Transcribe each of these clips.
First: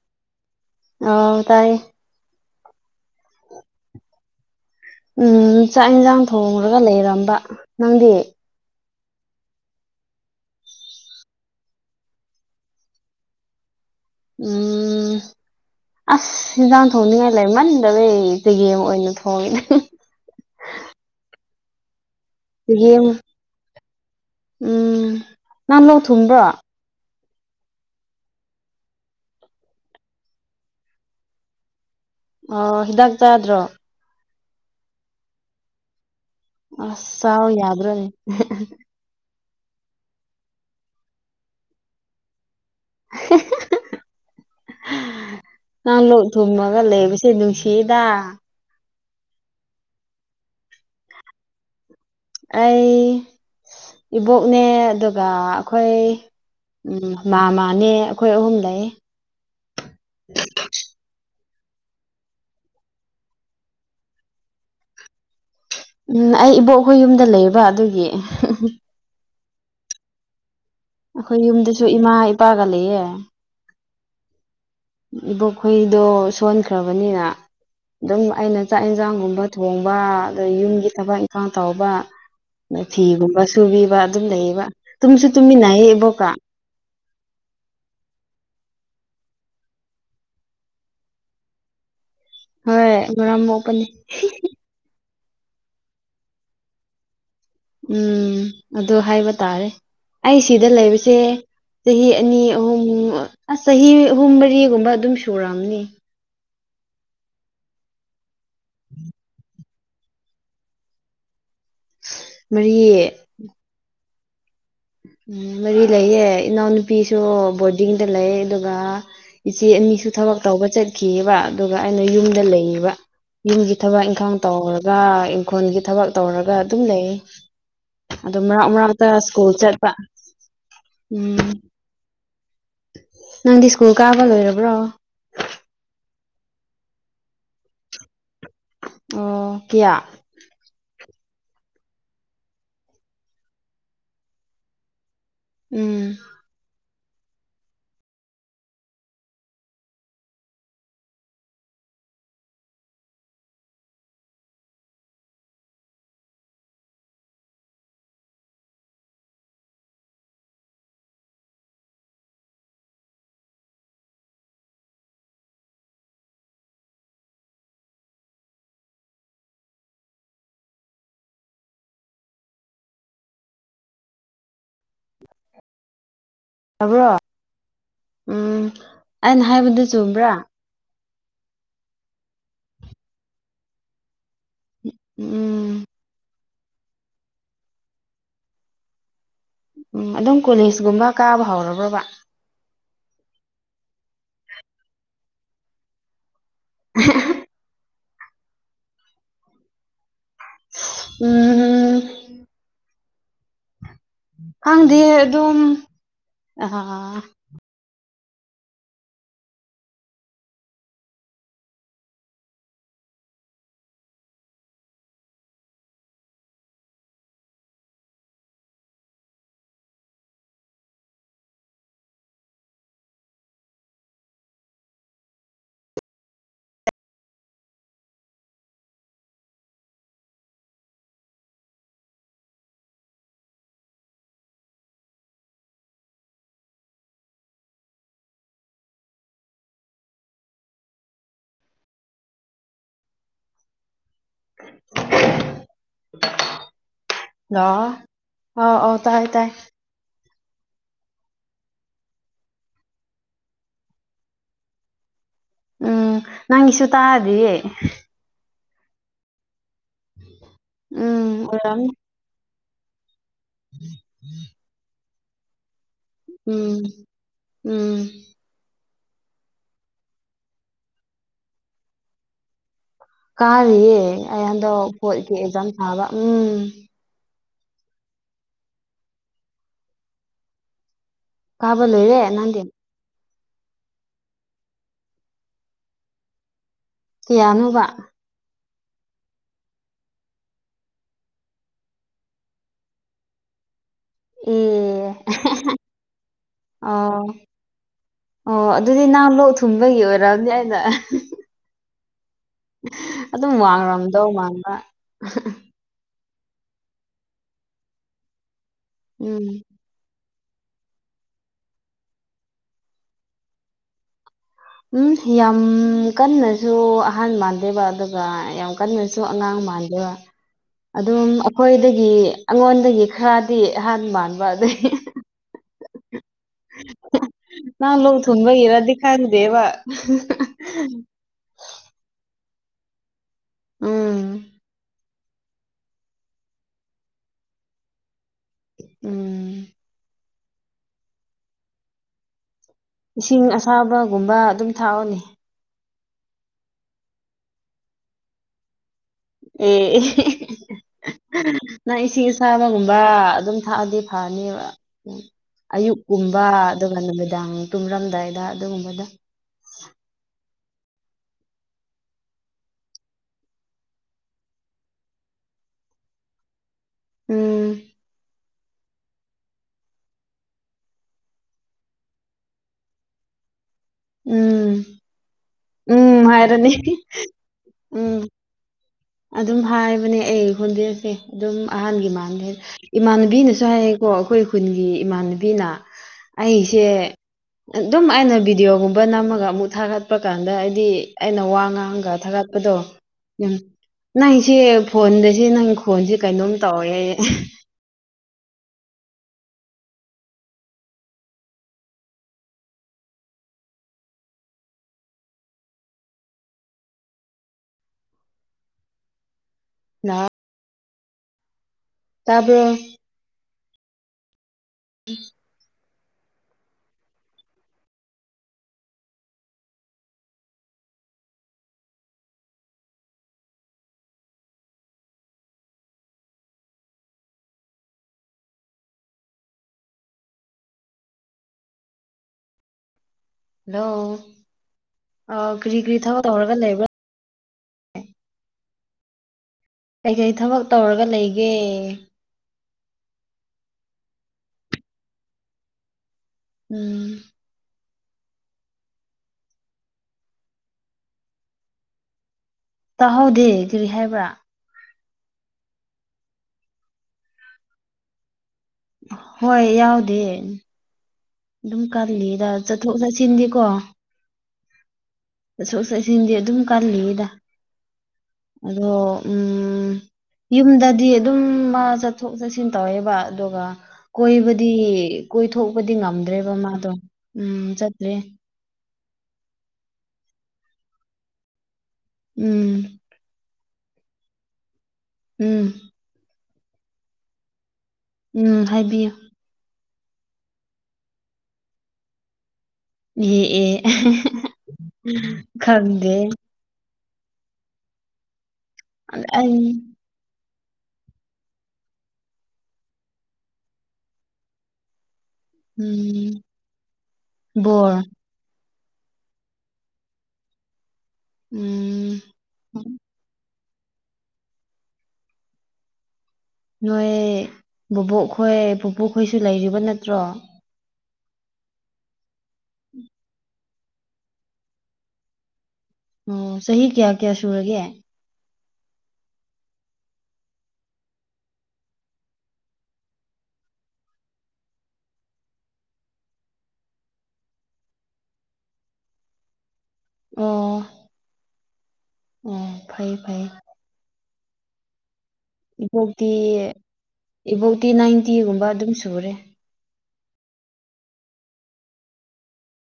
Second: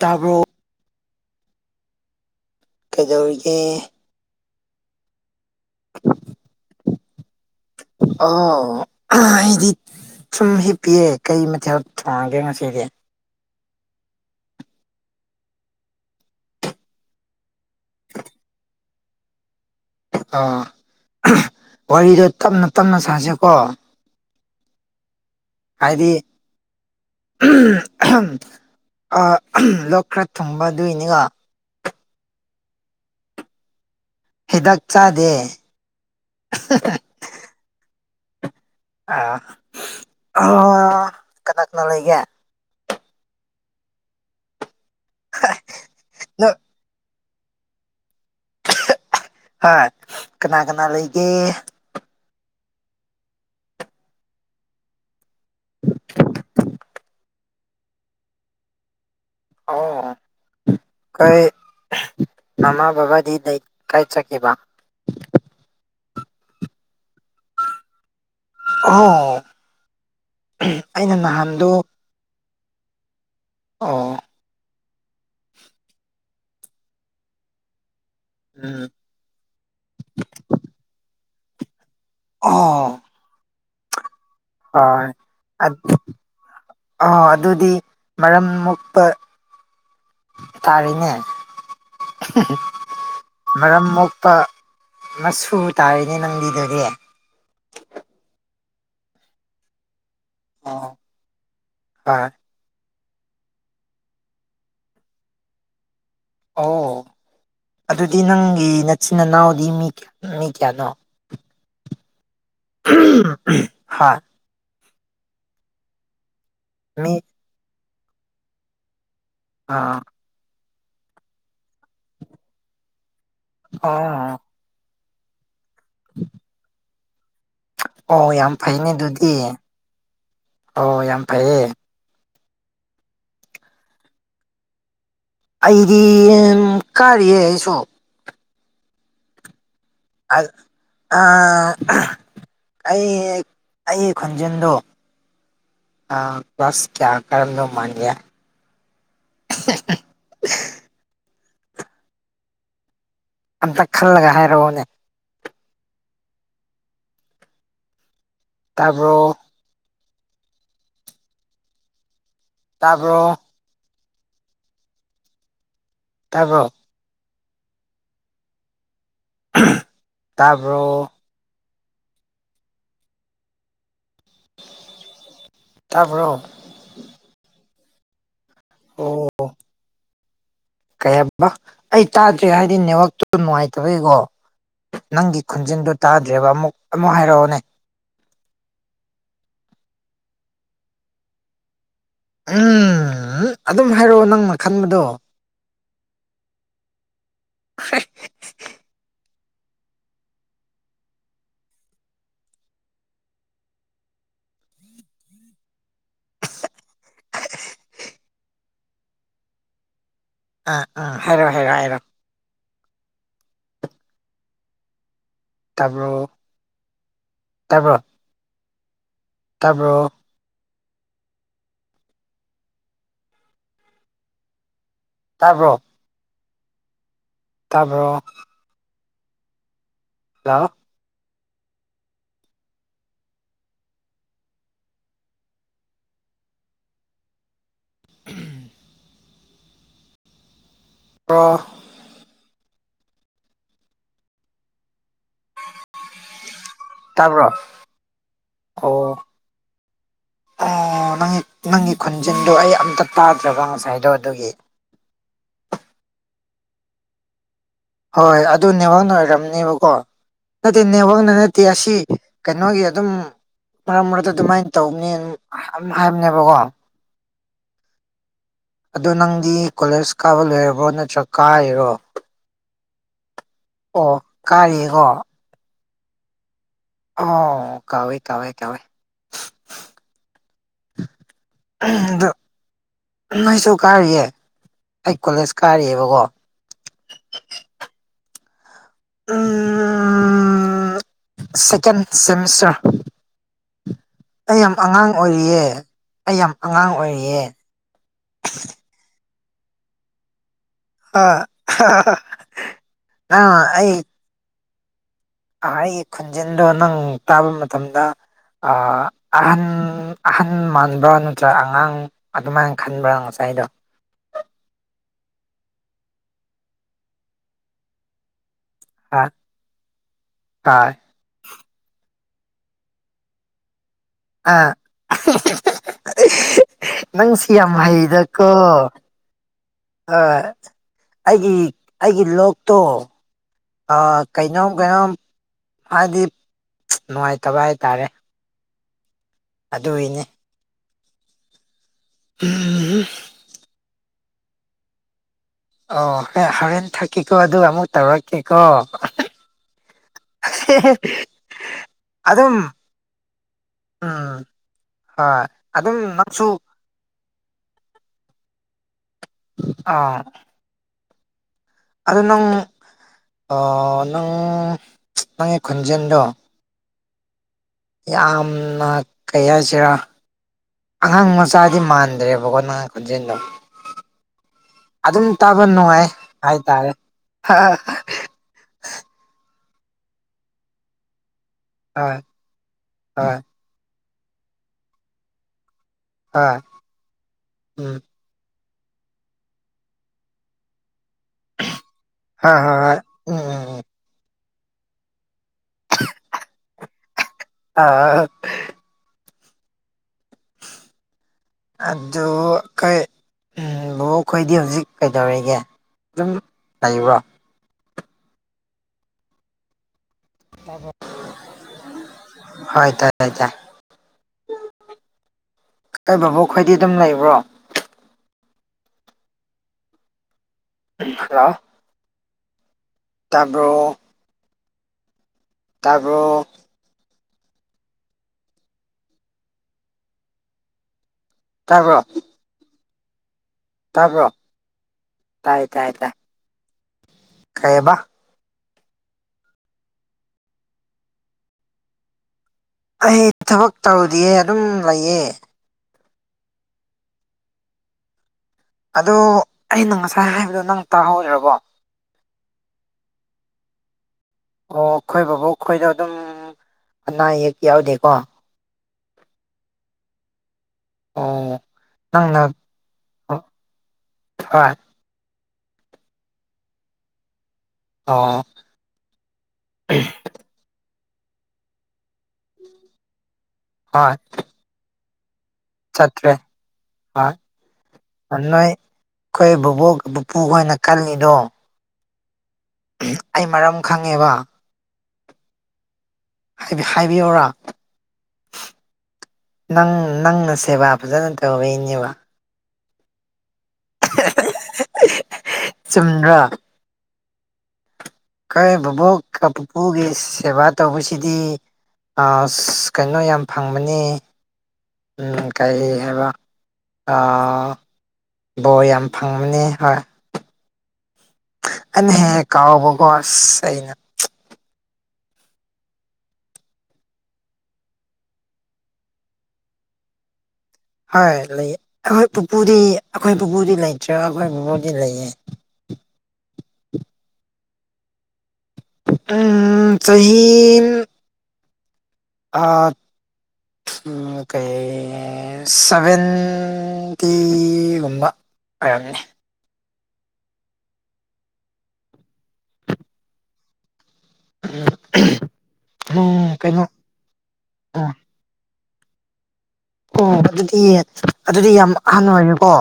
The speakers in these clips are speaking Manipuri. ꯇꯥꯔꯕꯣ ꯑ ꯇꯥꯏꯌꯦ ꯀꯗꯧꯔꯤꯒꯦ ꯎꯝ ꯆꯥꯛ ꯌꯦꯟꯁꯥꯡ ꯊꯣꯡꯈꯒ ꯂꯩꯔꯝꯕ ꯅꯪꯗꯤ ꯑꯣ ꯑꯩꯗꯤ ꯁꯨꯝ ꯍꯤꯞꯄꯤꯌꯦ ꯀꯩ ꯃꯊꯦꯜ ꯊꯣꯡꯒꯦ ꯉꯁꯤꯗꯤ ꯎꯝ ꯑꯁ ꯌꯦꯟꯁꯥꯡ ꯊꯣꯡꯅꯤꯡꯉꯥꯏ ꯂꯩ ꯃꯟꯗꯕꯩ ꯆꯒꯦꯝ ꯑꯣꯏꯅ ꯊꯣꯡꯉꯤꯅꯦ ꯑ ꯋꯥꯔꯤꯗꯣ ꯇꯞꯅ ꯇꯞꯅ ꯆꯒꯦꯝ ꯁꯥꯁꯀꯣ ꯎꯝ ꯅꯍꯥꯟ ꯅꯧ ꯊꯨꯝꯕ꯭ꯔꯣ ꯂꯣꯛ ꯈꯔ ꯊꯨꯡꯕ ꯑꯗꯨꯏꯅꯤꯀ ꯑ ꯍꯤꯗꯥꯛ ꯆꯥꯗ꯭ꯔꯣ ꯍꯤꯗꯛꯆꯥꯗꯦ ꯑꯁꯁꯥꯎ ꯌꯥꯗ꯭ꯔꯣ ꯑ ꯀꯅꯥ ꯀꯅꯥ ꯂꯩꯒ ꯅꯪ ꯂ ꯊꯨꯝꯃꯒ ꯂꯩ ꯁꯤ ꯅꯨꯡꯁꯤꯗ ꯍꯣꯏ ꯀꯅꯥ ꯀꯅꯥ ꯂꯩꯒꯦ ꯑꯩ ꯏꯕꯣꯛꯅꯦ ꯑꯗꯨꯒ ꯑꯩꯈꯣꯏ ꯎꯝ ꯃꯥ ꯃꯥꯅꯦ ꯑꯩꯈꯣꯏ ꯑꯍꯨꯝ ꯂꯩ ꯃꯥꯃ ꯕꯥꯗꯤ ꯀꯥꯏ ꯆ ꯀꯦꯕꯥ ꯎꯝ ꯑꯩ ꯏꯕꯣꯛꯍꯈꯣꯏ ꯌꯨꯝꯗ ꯂꯩꯕ ꯑꯗꯨꯒꯤ ꯍ ꯑꯩꯈꯣꯏ ꯌꯨꯝꯗꯁꯨ ꯏꯃꯥ ꯏꯄꯥꯒ ꯂꯩꯌꯦ ꯑꯣ ꯏꯕꯣꯛꯈꯣꯏꯗꯣ ꯁꯣꯟꯈ꯭ꯔꯕꯅꯤꯅ ꯑꯗꯨꯝ ꯑꯩꯅ ꯆꯥꯛ ꯎꯝ ꯏꯟꯁꯥꯡꯒꯨꯝꯕ ꯊꯣꯡꯕ ꯑꯗꯩ ꯌꯨꯝꯒꯤ ꯊꯕꯛ ꯏꯪꯈꯥꯡ ꯇꯧꯕ ꯑꯗ ꯑꯣ ꯐꯤꯒꯨꯝꯕ ꯁꯨꯕꯤꯕ ꯑꯗꯨꯝ ꯂꯩꯌꯦꯕ ꯍꯣꯏ ꯇꯨꯝꯁꯨ ꯇꯨꯃꯤꯟꯅꯩꯕꯣꯀꯣ ꯑ ꯑꯗꯨꯗꯤ ꯃꯔꯝ ꯃꯨꯄ ꯇꯥꯔꯤꯅꯦ ꯍꯣꯏ ꯃꯔꯝ ꯃꯣꯛꯄꯅꯤ ꯃꯗꯥꯝꯃꯣꯛꯛꯇ ꯃꯁꯨ ꯇꯥꯔꯤꯅꯦ ꯅꯪꯕꯤꯗꯨꯗꯒꯤ ꯎꯝ ꯑꯗꯨ ꯍꯥꯏꯕ ꯇꯥꯔꯦ ꯑꯩ ꯁꯤꯗ ꯂꯩꯕꯁꯦ ꯆꯍꯤ ꯍꯣꯏ ꯑꯅꯤ ꯑꯍꯨꯝꯛ ꯑꯁ ꯆꯍꯤ ꯑꯍꯨꯝ ꯃꯔꯤꯒꯨꯝꯕ ꯑꯗꯨꯝ ꯁꯨꯔꯑꯝꯅꯤ ꯑꯣ ꯑꯗꯨꯗꯤ ꯅꯪꯒꯤ ꯅꯆꯤꯟ ꯏꯅꯥꯎꯗꯤ ꯃꯤ ꯀꯌꯥ ꯃꯤ ꯀꯌꯥꯅꯣ ꯍ ꯍꯥꯥ ꯎꯝ ꯃꯔꯤ ꯂꯩꯌꯦ ꯃꯤ ꯏꯅꯥꯎꯅꯨꯄꯤꯁꯨ ꯕꯣꯔꯗꯤꯡꯗ ꯂꯩ ꯑꯗꯨꯒ ꯏꯆꯦ ꯑꯥ ꯑꯅꯤꯁꯨ ꯊꯕꯛ ꯇꯧꯕ ꯆꯠꯈꯤꯑꯕ ꯑꯗꯨꯒ ꯑꯩꯅ ꯌꯨꯝꯗ ꯂꯩꯌꯦꯕ ꯌꯨꯝꯒꯤ ꯊꯕꯛ ꯏꯪꯈꯥꯡ ꯑꯣ ꯇꯧꯔꯒ ꯏꯪꯈꯣꯜꯒꯤ ꯊꯕꯛ ꯇꯧꯔꯒ ꯑꯗꯨꯝ ꯂꯩ ꯑꯣ ꯑꯗꯨꯣ ꯌꯥꯝ ꯃꯔꯛ ꯐꯩꯅꯦ ꯃꯔꯛꯇ ꯑꯗꯨꯗꯤ ꯁ꯭ꯀꯨꯜ ꯆꯠ ꯑꯣ ꯌꯥꯝ ꯐꯩꯌꯦ ꯅꯪꯗꯤ ꯁ꯭ꯀꯨꯜ ꯀꯥꯕ ꯂꯣꯏꯔꯕ꯭ꯔꯣ ꯑꯩꯗꯤ ꯀꯥꯔꯤꯌꯦ ꯑꯩꯁꯨ ꯑꯣ ꯀꯌꯥ ꯑ ꯑ ꯑꯩ ꯑꯩ ꯈꯣꯟꯖꯦꯜꯗꯣ ꯎꯝ ꯀ꯭ꯂꯥꯁ ꯀꯌꯥ ꯀꯔꯝꯗ ꯃꯥꯅꯤꯒꯦ ꯑꯝꯇ ꯈꯜꯂꯒ ꯍꯥꯏꯔꯛꯑꯣꯅꯦ ꯇꯥꯔꯕꯣ ꯇꯥꯔꯕꯣ ꯇꯕꯣ ꯇꯥꯔꯕꯣ ꯇꯕꯔꯣ ꯇꯥꯕ꯭ꯔꯣ ꯎꯝ ꯑꯩꯅ ꯍꯥꯏꯕꯗꯨ ꯆꯨꯝꯕ꯭ꯔꯥ ꯀꯌꯥꯝꯝꯕ ꯑꯩ ꯆꯥꯗ꯭ꯔꯦ ꯍꯥꯏꯗꯤ ꯅꯦꯠꯋꯥꯛꯇꯨ ꯅꯨꯡꯉꯥꯏꯇꯕꯦꯀꯣ ꯅꯪꯒꯤ ꯎꯝ ꯈꯨꯟꯖꯤꯟꯗꯨ ꯇꯥꯗ꯭ꯔꯦꯕ ꯑꯃꯨꯛ ꯑꯃꯨꯛ ꯍꯥꯏꯔꯛꯑꯣꯅꯦ ꯎꯝ ꯑꯗꯨꯝ ꯀꯣꯂꯖꯒꯨꯝꯕ ꯀꯥꯕ ꯍꯧꯔꯕ꯭ꯔꯕ ꯎꯝ ꯑꯗꯨꯝ ꯍꯥꯏꯔꯛꯑꯣ ꯅꯪꯅ ꯈꯟꯕꯗꯣ [unintelligible] [unintelligible] ꯎꯝ ꯎꯝ ꯈꯪꯗꯤ ꯑꯗꯨꯝ ꯑ ꯑꯥ ꯑꯥ ꯍꯥꯏꯔꯑꯣ ꯍꯥꯏꯔꯛꯑꯣ ꯍꯥꯏꯔꯣꯑꯣ ꯇꯥꯄ ꯇꯄ ꯇꯥꯔꯕ꯭ꯔꯣ ꯇꯔꯕ꯭ꯔꯣ ꯇꯔꯕꯣ ꯀ ꯎꯝ ꯀꯔꯣ ꯇꯥꯕ꯭ꯔꯣ ꯑ ꯑ ꯑꯥꯎ ꯑꯣ ꯇꯥꯏ ꯇꯥꯏ ꯑꯣ ꯅꯪꯒꯤ ꯅꯪꯒꯤ ꯈꯨꯟꯖꯤꯟꯗꯣ ꯑꯩ ꯑꯝꯇ ꯇꯥꯗ꯭ꯔꯕ ꯉꯁꯥꯏꯗꯣ ꯑꯗꯨꯒꯤ ꯎꯝ ꯅꯪꯁꯨ ꯇꯥꯗꯤꯌꯦ ꯍꯣꯏꯣꯏ ꯑꯗꯨ ꯅꯦꯋꯥꯛꯅ ꯑꯣꯏꯔꯝꯅꯦꯕꯀꯣ ꯅꯠꯇꯦ ꯎꯝ ꯅꯦꯋꯥꯛꯅ ꯅꯠꯇꯦ ꯑꯣꯏꯔꯝꯅꯤ ꯑꯁꯤ ꯀꯩꯅꯣꯒꯤ ꯑꯗꯨꯝ ꯃꯔꯛ ꯃꯔꯛꯇ ꯑꯗꯨꯃꯥꯏꯅ ꯇꯧꯕꯅꯤ ꯍꯥꯏꯕꯅꯦꯕꯀꯣ ꯎꯝ ꯎꯝ ꯑꯗ ꯅꯪꯗꯤ ꯀꯣꯂꯦꯖ ꯀꯥꯕ ꯂꯣꯏꯔꯕꯣ ꯅꯠꯇ꯭ꯔ ꯀꯥꯔꯤꯔꯣ ꯀꯥꯔꯤꯌꯦ ꯑꯣ ꯑꯩ ꯍꯟꯗꯛ ꯀꯥꯔꯤꯀꯣ ꯐꯣꯔꯀꯤ ꯑꯦꯛꯖꯥꯝ ꯊꯥꯕ ꯎꯝ ꯑꯣ ꯀꯥꯎꯋꯦ ꯀꯥꯎꯋꯦ ꯀꯋꯦ ꯀꯥꯕꯂꯨ ꯏꯔꯦ ꯅꯗꯅ ꯅ ꯑꯩꯁꯨ ꯀꯥꯔꯤꯌꯦꯦ ꯑꯩ ꯀꯣꯂꯦꯖ ꯀꯥꯔꯤꯑꯕꯀꯣ ꯇꯤꯌꯥꯅꯨꯕ ꯁꯀꯦꯟ ꯁꯤꯃꯤꯁꯇꯔ ꯑꯦ ꯑꯩ ꯌꯥꯝ ꯑꯉꯥꯡ ꯑꯣꯏꯔꯤꯑ ꯑꯩ ꯌꯥꯝ ꯑꯉꯥꯡ ꯑꯣ ꯑꯣꯏꯔꯤꯑ ꯑꯣ ꯑꯗꯨꯗꯤ ꯊꯒꯤ ꯌꯔ ꯑ ꯅꯪ ꯑꯗꯨꯝ ꯑꯩ ꯋꯥꯡꯔꯝꯗꯧ ꯋꯥꯡꯃ ꯑꯩꯒꯤ ꯈꯣꯟꯖꯟꯗꯣ ꯅꯪ ꯇꯥꯕ ꯃꯇꯝꯗ ꯎꯝ ꯑꯍꯟ ꯑꯍꯟ ꯃꯥꯟꯕ꯭ꯔꯥ ꯅꯠꯇ꯭ꯔꯥ ꯑꯉꯥꯡ ꯑꯗꯨꯃꯥꯏꯅ ꯈꯟꯕ꯭ꯔꯥ ꯉꯁꯥꯏꯗꯣ ꯎꯝ ꯌꯥꯝ ꯀꯟꯅꯁꯨ ꯑꯍꯥꯟ ꯃꯥꯟꯗꯦꯕ ꯑꯗꯨꯒ ꯌꯥꯝ ꯀꯟꯅꯁꯨ ꯍꯥ ꯑꯉꯥꯡ ꯃꯥꯟꯗꯕ ꯍꯣꯏ ꯑꯗꯨꯝ ꯑꯩꯈꯣꯏꯗꯒꯤ ꯑꯩꯉꯣꯟꯗꯒꯤ ꯈꯔꯗꯤ ꯍꯅꯃꯥꯟꯕꯗ ꯑ ꯅꯪꯁꯤ ꯌꯥꯝ ꯅꯪ ꯂꯣꯛ ꯍꯩꯗꯀꯣ ꯊꯨꯡꯕꯒꯤꯔꯗꯤ ꯈꯪꯗꯦꯕ ꯑ ꯑꯩꯒꯤ ꯑꯩꯒꯤ ꯂꯣꯛꯇꯣ ꯎꯝ ꯀꯩꯅꯣꯝ ꯀꯩꯅꯣꯝ ꯍꯥꯏꯗꯤ ꯅꯨꯡꯉꯥꯏꯇꯕ ꯍꯥꯏꯇꯥꯔꯦ ꯎꯝ ꯑꯗꯨꯏꯅꯦ ꯏꯁꯤꯡ ꯑꯁꯥꯕꯒꯨꯝꯕ ꯑꯗꯨꯝ ꯊꯥꯛꯑꯣꯅꯤ ꯑꯣ ꯍꯣꯔꯦꯟ ꯊꯛꯀꯦꯀꯣ ꯑꯗꯨ ꯑꯃꯨꯛ ꯇꯧꯔꯛꯀꯦꯀꯣ ꯎꯝ ꯅꯪ ꯏꯁꯤꯡ ꯑꯗꯨꯝ ꯑꯁꯥꯕꯒꯨꯝꯕ ꯑꯗꯨꯝ ꯊꯥꯛꯑꯗꯤ ꯎꯝ ꯐꯅꯦꯕ ꯍꯣꯏ ꯑꯗꯨꯝ ꯑꯌꯨꯛꯀꯨꯝꯕ ꯅꯪꯁꯨ ꯑꯗꯨꯒ ꯅꯨꯃꯤꯗꯥꯡ ꯇꯨꯝꯔꯝꯗꯥꯏꯗ ꯑꯗꯨꯒꯨꯝꯕꯗ ꯑꯥ ꯑꯗ ꯅꯪ ꯅꯪ ꯅꯪꯒꯤ ꯈꯣꯟꯖꯦꯜꯗꯣ ꯎꯝ ꯑ ꯅ ꯀꯩ ꯍꯥꯏꯁꯤꯔꯥ ꯑꯉꯥꯡ ꯃꯆꯥꯗꯤ ꯃꯥꯟꯗ꯭ꯔꯦꯕꯀꯣ ꯅ ꯈꯣꯟꯆꯦꯜꯗꯣ ꯎꯝ ꯎꯝ ꯅꯨꯡꯉꯥꯏ ꯎꯝ ꯍꯥꯏꯔꯅꯤ ꯍꯥꯏꯇꯥꯔꯦ ꯎꯝ ꯑꯗꯨꯝ ꯍꯥꯏꯕꯅꯦ ꯑꯩ ꯍꯣꯟꯕꯤꯔꯁꯦ ꯑꯗꯨꯝ ꯑꯍꯥꯟꯕꯒꯤ ꯍꯣꯏ ꯃꯗ ꯍꯣꯏ ꯏꯃꯥꯟꯅꯕꯤꯅꯁꯨ ꯍꯥꯏꯌꯦ ꯍꯣ ꯑꯩꯈꯣꯏ ꯈꯨꯟꯒꯤ ꯏꯃꯥꯟꯅꯕꯤꯅ ꯍꯣꯏ ꯑꯩꯁꯦ ꯎꯝ ꯑꯗꯨꯝ ꯑꯩꯅꯕꯤ ꯚꯗꯤꯑꯣꯒꯨꯝꯕ ꯅꯝꯃꯒ ꯑꯃꯨꯛ ꯊꯥꯒꯠꯄ ꯀꯥꯟꯗ ꯑꯩꯗꯤ ꯑꯩꯅ ꯋꯥ ꯉꯥꯡꯒ ꯊꯥꯒꯠꯄꯗꯣ ꯎꯝ ꯅꯪꯁꯦ ꯐꯣꯟꯗ ꯁꯤꯦ ꯅꯪ ꯈꯣꯟꯁꯦ ꯀꯩꯅꯣꯝ ꯇꯧꯋꯦ ꯑ [inaudible] ꯑꯗꯨ ꯀꯩ ꯕꯤꯕꯣꯛ ꯍꯣꯌꯗꯤ ꯍꯧꯖꯤꯛ ꯀꯩꯔꯤꯒꯤ ꯑꯗꯨꯝ ꯂꯩꯕ ꯇꯥꯕ꯭ꯔꯣ ꯍꯣꯏ ꯇ ꯇ ꯇ ꯎꯝ ꯇꯣꯏ ꯕꯨꯕꯣꯛ ꯈꯣꯏꯗꯤ ꯑꯗꯨꯝ ꯂꯩꯕ꯭ꯔꯣ ꯍꯥꯂꯥꯑꯣ ꯇꯥꯕꯔꯣ ꯇꯥꯕꯔꯣ ꯇꯥꯕꯔꯥ ꯍꯜꯂꯣ ꯑ ꯇꯥꯏ ꯀꯔꯤ ꯇꯥꯏ ꯀꯔꯤ ꯇꯥꯏ ꯊꯕꯛ ꯇꯧꯔꯒ ꯂꯩꯕ꯭ꯔꯥ ꯀꯩꯕ ꯀꯩꯀꯩ ꯊꯕꯛ ꯇꯧꯔꯒ ꯂꯩꯒꯦ ꯑꯩ ꯊꯕꯛ ꯇꯧꯗꯤꯌꯦ ꯑꯗꯨꯝ ꯂꯩꯌꯦ ꯎꯝ ꯑꯗꯣ ꯑꯩꯅ ꯉꯁꯥꯏ ꯍꯥꯏꯕꯗꯣ ꯅꯪ ꯇꯥꯍꯧꯔꯕꯣ ꯆꯥꯍꯧꯗꯦ ꯀꯔꯤ ꯍꯥꯏꯕ꯭ꯔꯥ ꯑꯣ ꯑꯩꯈꯣꯏ ꯕꯕꯣꯛ ꯑꯩꯈꯣꯏꯗ ꯑꯗꯨꯝ ꯑꯅꯥ ꯑꯌꯦꯛ ꯌꯥꯎꯗꯦꯀꯣ ꯍꯣꯏ ꯌꯥꯎꯗꯦ ꯑꯣ ꯑꯗꯨꯝ ꯅꯪꯅ ꯀꯜꯂꯤꯗ ꯆꯠꯊꯣꯛ ꯆꯠꯁꯤꯟꯗꯤꯀꯣ ꯑ ꯁꯁꯁꯤꯗꯤ ꯑꯗꯨꯝ ꯀꯂꯤꯗ ꯑꯣ ꯑꯗꯣ ꯎꯝ ꯌꯨꯝꯗꯗꯤ ꯑꯗꯨꯝ ꯆꯠꯊꯣꯛ ꯆꯠꯁꯤꯟ ꯇꯧꯋꯦꯕ ꯑꯗꯨꯒ ꯍꯣꯏ ꯀꯣꯏꯕꯗꯤ ꯀꯣꯏꯊꯣꯛꯄꯗꯤ ꯆꯠꯇ꯭ꯔꯦ ꯉꯝꯗ꯭ꯔꯦꯕ ꯃꯥꯗꯣ ꯍꯣꯏ ꯎꯝ ꯆꯠꯇ꯭ꯔꯤ ꯅꯣꯏ ꯑꯩꯈꯣꯏ ꯕꯕꯣꯛ ꯕꯨꯄꯨꯈꯣꯏꯅ ꯀꯜꯂꯤꯗꯣ ꯎꯝ ꯑꯩ ꯃꯔꯝ ꯈꯪꯉꯦꯕ ꯎꯝ ꯍꯥꯏꯕꯤ ꯍꯥꯏꯕꯤꯌꯨꯔꯥ ꯎꯝ ꯍꯥꯏꯕꯤꯌꯨ ꯅꯪ ꯅꯪꯅ ꯁꯦꯕꯥ ꯐꯖꯅ ꯇꯧꯋꯤꯅꯦꯕ ꯌꯦ ꯑꯦ [unintelligible] ꯈꯪꯗꯦ ꯆꯨꯝꯗ꯭ꯔꯥ ꯀꯩ ꯕꯨꯕꯣꯛ ꯀ ꯑꯩ ꯄꯨꯄꯨꯒꯤꯁꯤ ꯁꯦꯕꯥ ꯇꯧꯕꯁꯤꯗꯤ ꯀꯩꯅꯣ ꯑꯁ ꯀꯩꯅ‌ꯣ ꯌꯥꯝ ꯐꯪꯕꯅꯦ ꯎꯝ ꯀꯩꯔꯤ ꯍꯥꯏꯕ ꯎꯝ ꯑꯥ ꯕꯣꯔ ꯕꯣꯔ ꯌꯥꯝ ꯐꯪꯕꯅꯤ ꯍꯣꯏ ꯑꯅ ꯎꯝ ꯍꯦꯛ ꯀꯥꯎꯕꯒꯣ ꯑꯁ ꯑꯩꯅ ꯅꯣꯏ ꯕꯨꯕꯣꯛꯈꯣꯏ ꯄꯨꯄꯨꯈꯣꯏꯁꯨ ꯂꯩꯔꯤꯕ ꯅꯠꯇ꯭ꯔꯣ ꯍꯣꯏ ꯂꯩ ꯑꯩꯈꯣꯏ ꯄꯨꯄꯨꯗꯤ ꯑꯩꯈꯣꯏ ꯄꯨꯄꯨꯗꯤ ꯂꯩꯇ꯭ꯔ‌ꯦ ꯑꯩꯈꯣꯏ ꯕꯨꯕ‌ꯣꯛꯗꯤ ꯂꯩꯌꯦ [unintelligible] ꯑꯣ ꯆꯍꯤ ꯀꯌꯥ ꯀꯌꯥ ꯁꯨꯔꯒꯦ ꯎꯝ ꯆꯍꯤ ꯑꯝ ꯑ ꯑ ꯀꯩ ꯁꯚꯦꯟ ꯇꯤꯒꯨꯝꯕ ꯑꯣꯏꯔꯝꯅꯤ ꯑꯣ ꯑꯣ ꯐꯩ ꯐꯩꯌꯦ ꯎꯝ ꯏꯕꯣꯛꯇꯤ ꯀꯩꯅꯣ ꯏꯕꯣꯛꯇꯤ ꯑꯣ ꯅꯥꯏꯟꯇꯤꯒꯨꯝꯕ ꯑꯗꯨꯝ ꯁꯨꯔꯦ ꯑꯣ ꯑꯗꯨꯗꯤ ꯑꯗꯨꯗꯤ ꯌꯥꯝ ꯑꯍꯟ ꯑꯣꯏꯌꯦꯀꯣ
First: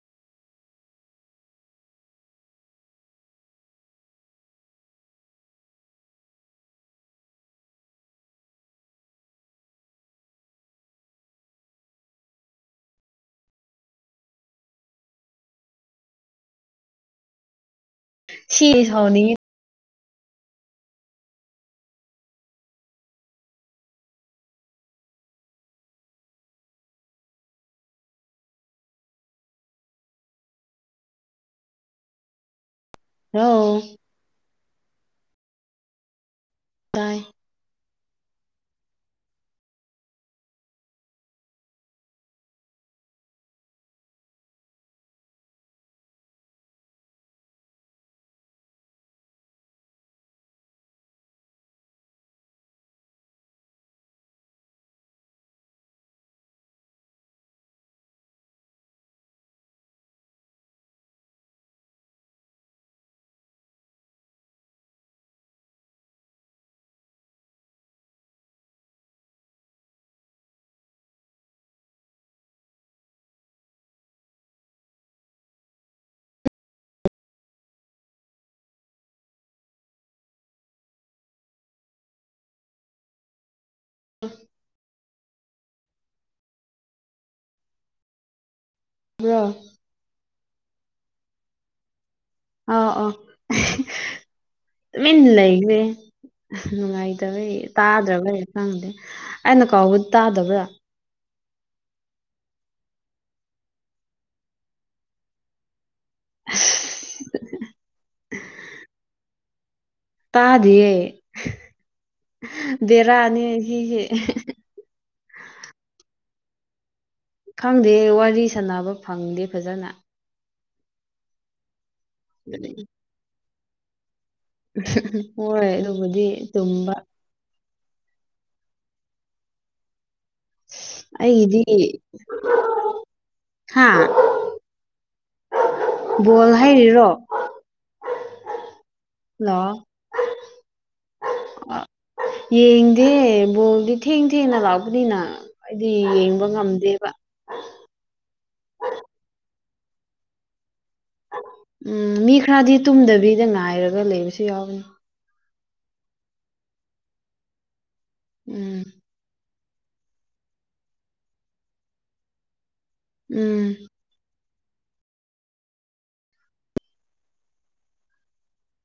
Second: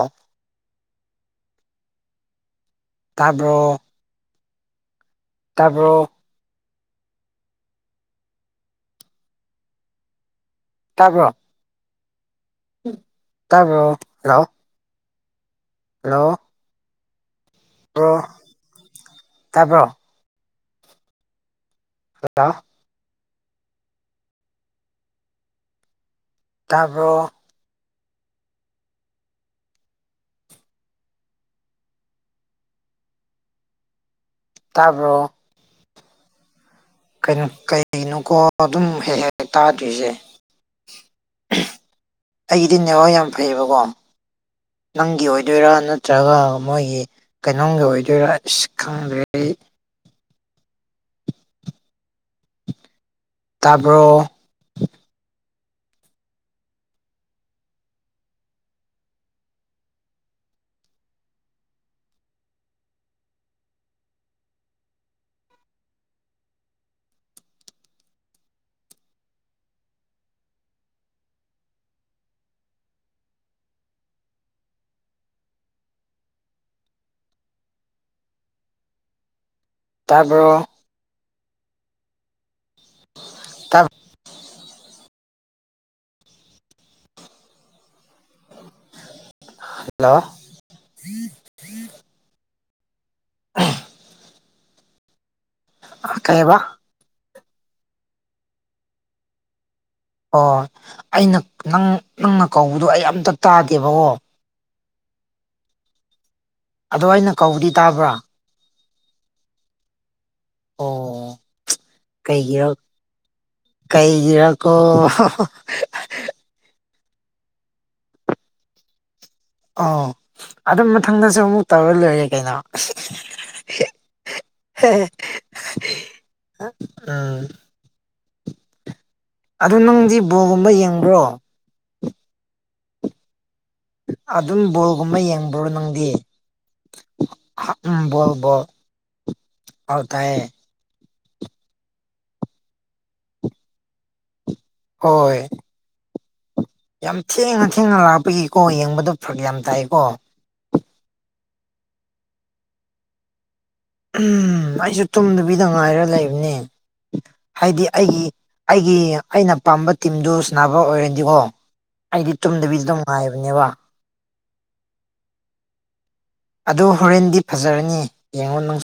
ꯇꯥꯕ꯭ꯔꯣ ꯇꯥꯕꯔ‌ꯣ ꯇꯥꯕ꯭ꯔꯣ [unintelligible] ꯇꯥꯕꯔ‌ꯣ ꯂꯥꯛꯑꯣ ꯍꯜꯂꯣ ꯕꯔ‌ꯣ ꯁꯤ ꯁꯥꯎꯅꯤꯡꯉꯤ ꯇꯥꯕ꯭ꯔꯣ ꯍꯂ‌ꯣ [inaudible] ꯇꯥꯕꯔ‌ꯣ ꯂ‌ꯣ ꯇꯥꯕ꯭ꯔꯣ ꯇꯥꯏ ꯀꯩꯅ‌ꯣ ꯀꯩ ꯀꯩꯅ‌ꯣꯀꯣ ꯑꯗꯨꯝ ꯍꯦꯛ ꯍꯦꯛ ꯇꯥꯗ꯭ꯔꯤꯁꯦ ꯑꯩꯒꯤꯗꯤ ꯅꯦꯠꯋꯥꯛ ꯌꯥꯝ ꯐꯩꯌꯦꯕꯀꯣ ꯅꯪꯒꯤ ꯑꯣꯏꯗꯣꯏꯔꯥ ꯅꯠꯇ꯭ꯔꯒ ꯃꯣꯏꯒꯤ ꯀꯩꯅꯣꯝꯒꯤ ꯑꯣꯏꯗꯣꯏꯔꯥ ꯏꯁ ꯈꯪꯗꯔ‌ꯦ [inaudible] ꯇꯥꯕꯔ‌ꯣ ꯇꯥꯕꯔ‌ꯣ ꯇꯥꯕ [inaudible] ꯎ [inaudible] ꯕꯔ‌ꯣ ꯍꯜꯂꯣ [unintelligible] ꯑ ꯑꯣ ꯑ [unintelligible] ꯇꯨꯃꯤꯟ ꯂꯩꯈꯔ‌ꯦ ꯀꯩꯕ ꯅꯨꯡꯉꯥꯏ ꯗꯕꯩ ꯇꯥꯗꯔꯕꯩꯔ ꯈꯪꯗꯦ ꯑꯩꯅ ꯀꯥꯎꯕ ꯑꯣ ꯇꯥꯗꯕ꯭ꯔꯥ ꯑꯩꯅ ꯅꯪ ꯅꯪꯅ ꯀꯧꯕꯗꯨꯣ ꯑꯩ ꯑꯝꯇ ꯇꯥꯗꯦꯕꯀꯣ ꯑꯗꯣ ꯑꯩꯅ ꯀꯧꯕꯗꯤ ꯇꯥꯕ꯭ꯔꯥ ꯇꯥꯗꯤꯦ ꯑꯣ ꯀꯩꯒꯤꯔ ꯗꯦꯔꯥꯅꯤ ꯍ ꯍꯦ ꯀꯩꯒꯤꯔꯀꯣ ꯈꯪꯗꯦ ꯋꯥꯔꯤ ꯁꯥꯟꯅꯕ ꯐꯪꯗꯦ ꯐꯖꯅ ꯑꯣ ꯑꯗꯨꯝ ꯃꯊꯪꯗꯁꯨ ꯑꯃꯨꯛ ꯇꯧꯔ ꯂꯣꯏꯔꯦ ꯀꯩꯅꯣ ꯍꯣꯏ ꯑꯗꯨꯕꯨꯗꯤ ꯇꯨꯝꯕ ꯎꯝ ꯑꯗꯨ ꯅꯪꯗꯤ ꯕꯣꯒꯨꯝꯕ ꯌꯦꯡꯕ꯭ꯔꯣ ꯑꯩꯒꯤꯗꯤ [unintelligible] ꯑꯗꯨꯝ ꯕꯣꯜꯒꯨꯝꯕ ꯌꯦꯡꯕ꯭ꯔꯣ ꯕꯣꯜ ꯍꯥꯏꯔꯤꯔꯣ ꯅꯪꯗꯤꯕꯣꯜ ꯍꯜꯂꯣ ꯇꯥꯦ ꯌꯦꯡꯗꯦ ꯣꯗꯤ ꯊꯦꯡꯗꯤ ꯅ ꯂꯥꯛꯒꯅꯤꯅ ꯍꯣꯏ ꯑꯗꯨꯗꯤ ꯌꯦ ꯌꯥꯝ ꯊꯦꯡꯅ ꯊꯦꯡꯅ ꯂꯥꯛꯄꯒꯤꯀꯣ ꯌꯦꯡꯕꯗꯣ ꯐꯔꯛ ꯌꯥꯝ ꯇꯥꯏꯀꯣ ꯎꯝ ꯃꯤ ꯈꯔꯗꯤ ꯇꯨꯝꯗꯕꯤꯗ ꯉꯥꯏꯔꯒ ꯂꯩꯕꯁꯨ ꯌꯥꯎꯕꯅꯤ ꯕꯤꯗ ꯉꯥꯏꯔ ꯂꯩꯕꯅꯦ ꯍꯥꯏꯗꯤ ꯑꯩꯒꯤ ꯎꯝ ꯑꯩꯒꯤ ꯑꯩꯅ ꯑꯄꯥꯝꯕ ꯇꯤꯝꯗꯨ ꯁꯥꯟꯅꯕ ꯑꯣꯏꯔꯗꯤꯀꯣ ꯑꯩꯗꯤ ꯇꯨꯝꯗꯕꯤꯗ ꯑꯗꯨꯅꯨꯡ ꯉꯥꯏꯕꯅꯦꯕ ꯎꯝ ꯑꯗ ꯍꯣꯔꯦꯟꯗꯤ ꯐꯖꯔꯅꯤ ꯌꯦꯡꯉꯣ ꯅꯪ